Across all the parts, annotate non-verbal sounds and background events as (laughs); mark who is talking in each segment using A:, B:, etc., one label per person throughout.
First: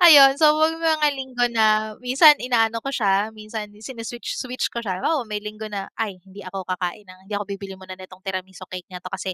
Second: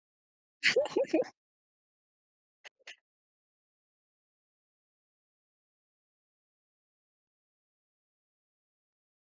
A: Ayun so may mga
B: (giggles)
A: linggo na minsan inaano ko siya, minsan sini-switch-switch ko siya, halimbawa may linggo na, "Ay hindi ako kakain ng hindi ako bibili muna nitong tiramisu cake na 'to kasi,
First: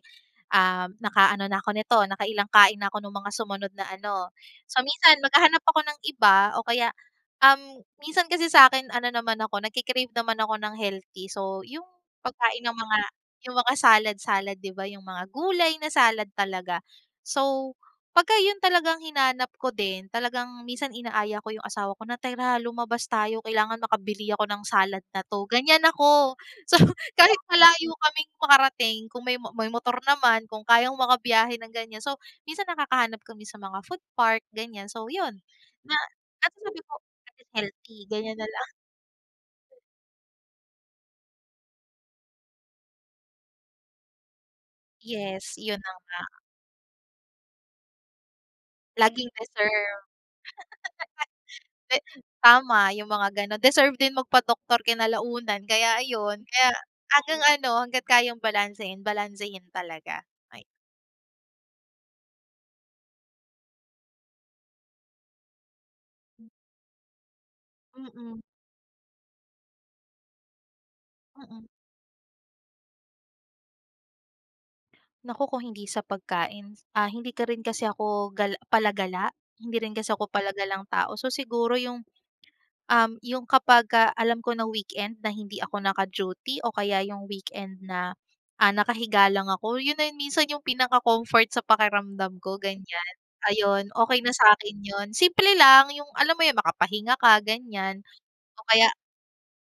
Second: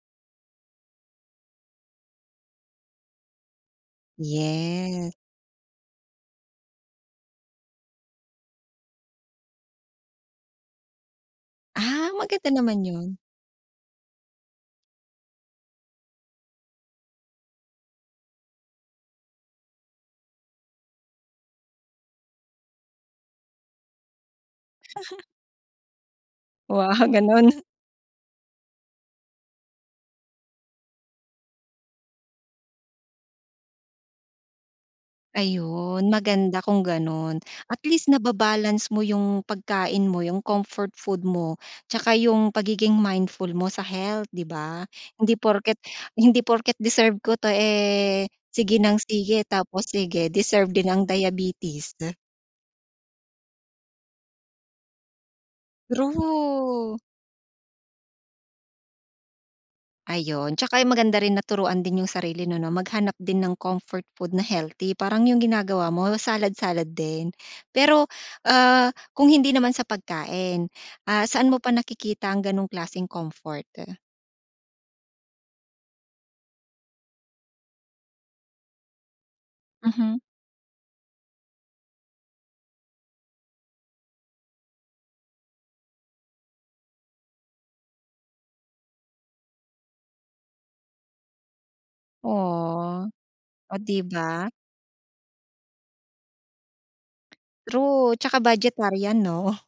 A: um, naka-ano na ako nito nakailang kain na ako nung mga sumunod na ano." So
B: Yes.
A: minsan maghahanap ako ng iba o kaya, um, minsan kasi sa akin ano naman ako nagke-crave naman ako ng healthy so yung,
B: Ah, maganda
A: pagkain ng
B: naman
A: mga
B: yun.
A: yung mga salad-salad 'di ba, yung mga gulay na salad talaga. So pagka yung talagang hinanap ko din, talagang minsan inaaya ko yung asawa ko na, "Tara lumabas tayo, kailangan makabili ako ng salad na 'to." Ganiyan ako, so
B: Wow,
A: kahit
B: ganun.
A: malayo kaming makarating kung may may motor naman, kung kayang maka-biyahe ng ganiyan so, minsan nakakahanap kami sa mga food park ganiyan so yun. Na
B: Ayun
A: at
B: maganda
A: sabi
B: kung
A: ko, "At
B: ganon,
A: least
B: at
A: healthy,"
B: least
A: ganiyan na lang.
B: naba-balance mo yung pagkain mo yung comfort food mo, 'tsaka yung pagiging mindful mo sa health 'di ba? Hindi
A: Yes
B: porket
A: yun na nga.
B: hindi porket deserve ko 'to, eh, sige ng
A: Laging
B: sige tapos
A: deserve,
B: sige deserve din ang diabetes.
A: (laughs) di tama, yung mga ganun deserve din magpa-doktor kinalaunan, kaya ayun kaya
B: True.
A: hanggang ano hangga't kayang balansehin, balansehin talaga,
B: Ayun,
A: ayan.
B: tsaka yung maganda rin na turuan din yung sarili 'no na maghanap din ng comfort food na healthy, parang yung ginagawa mo salad-salad din, pero,
A: Mm.
B: ah, kung hindi naman sa pagkain, ah, saan mo
A: Mm.
B: pa nakikita ang ganong klaseng comfort?
A: Naku kung hindi sa pagkain, ah, hindi ka rin kasi 'ko gal palagala, hindi rin kasi
B: Mhm.
A: ako palagalang tao so siguro yung, um, yung kapag ka alam ko na weekend na hindi ako naka-duty o kaya yung weekend na, ah, nakahiga lang ako, yun na minsan yung pinaka-comfort sa pakiramdam ko
B: Oh,
A: ganiyan.
B: oh
A: Ayun
B: 'di
A: okey na
B: ba?
A: sakin yun, simple lang yung alam mo yung makapahinga ka ganiyan
B: True 'tsaka
A: o kaya
B: budgetarian 'no?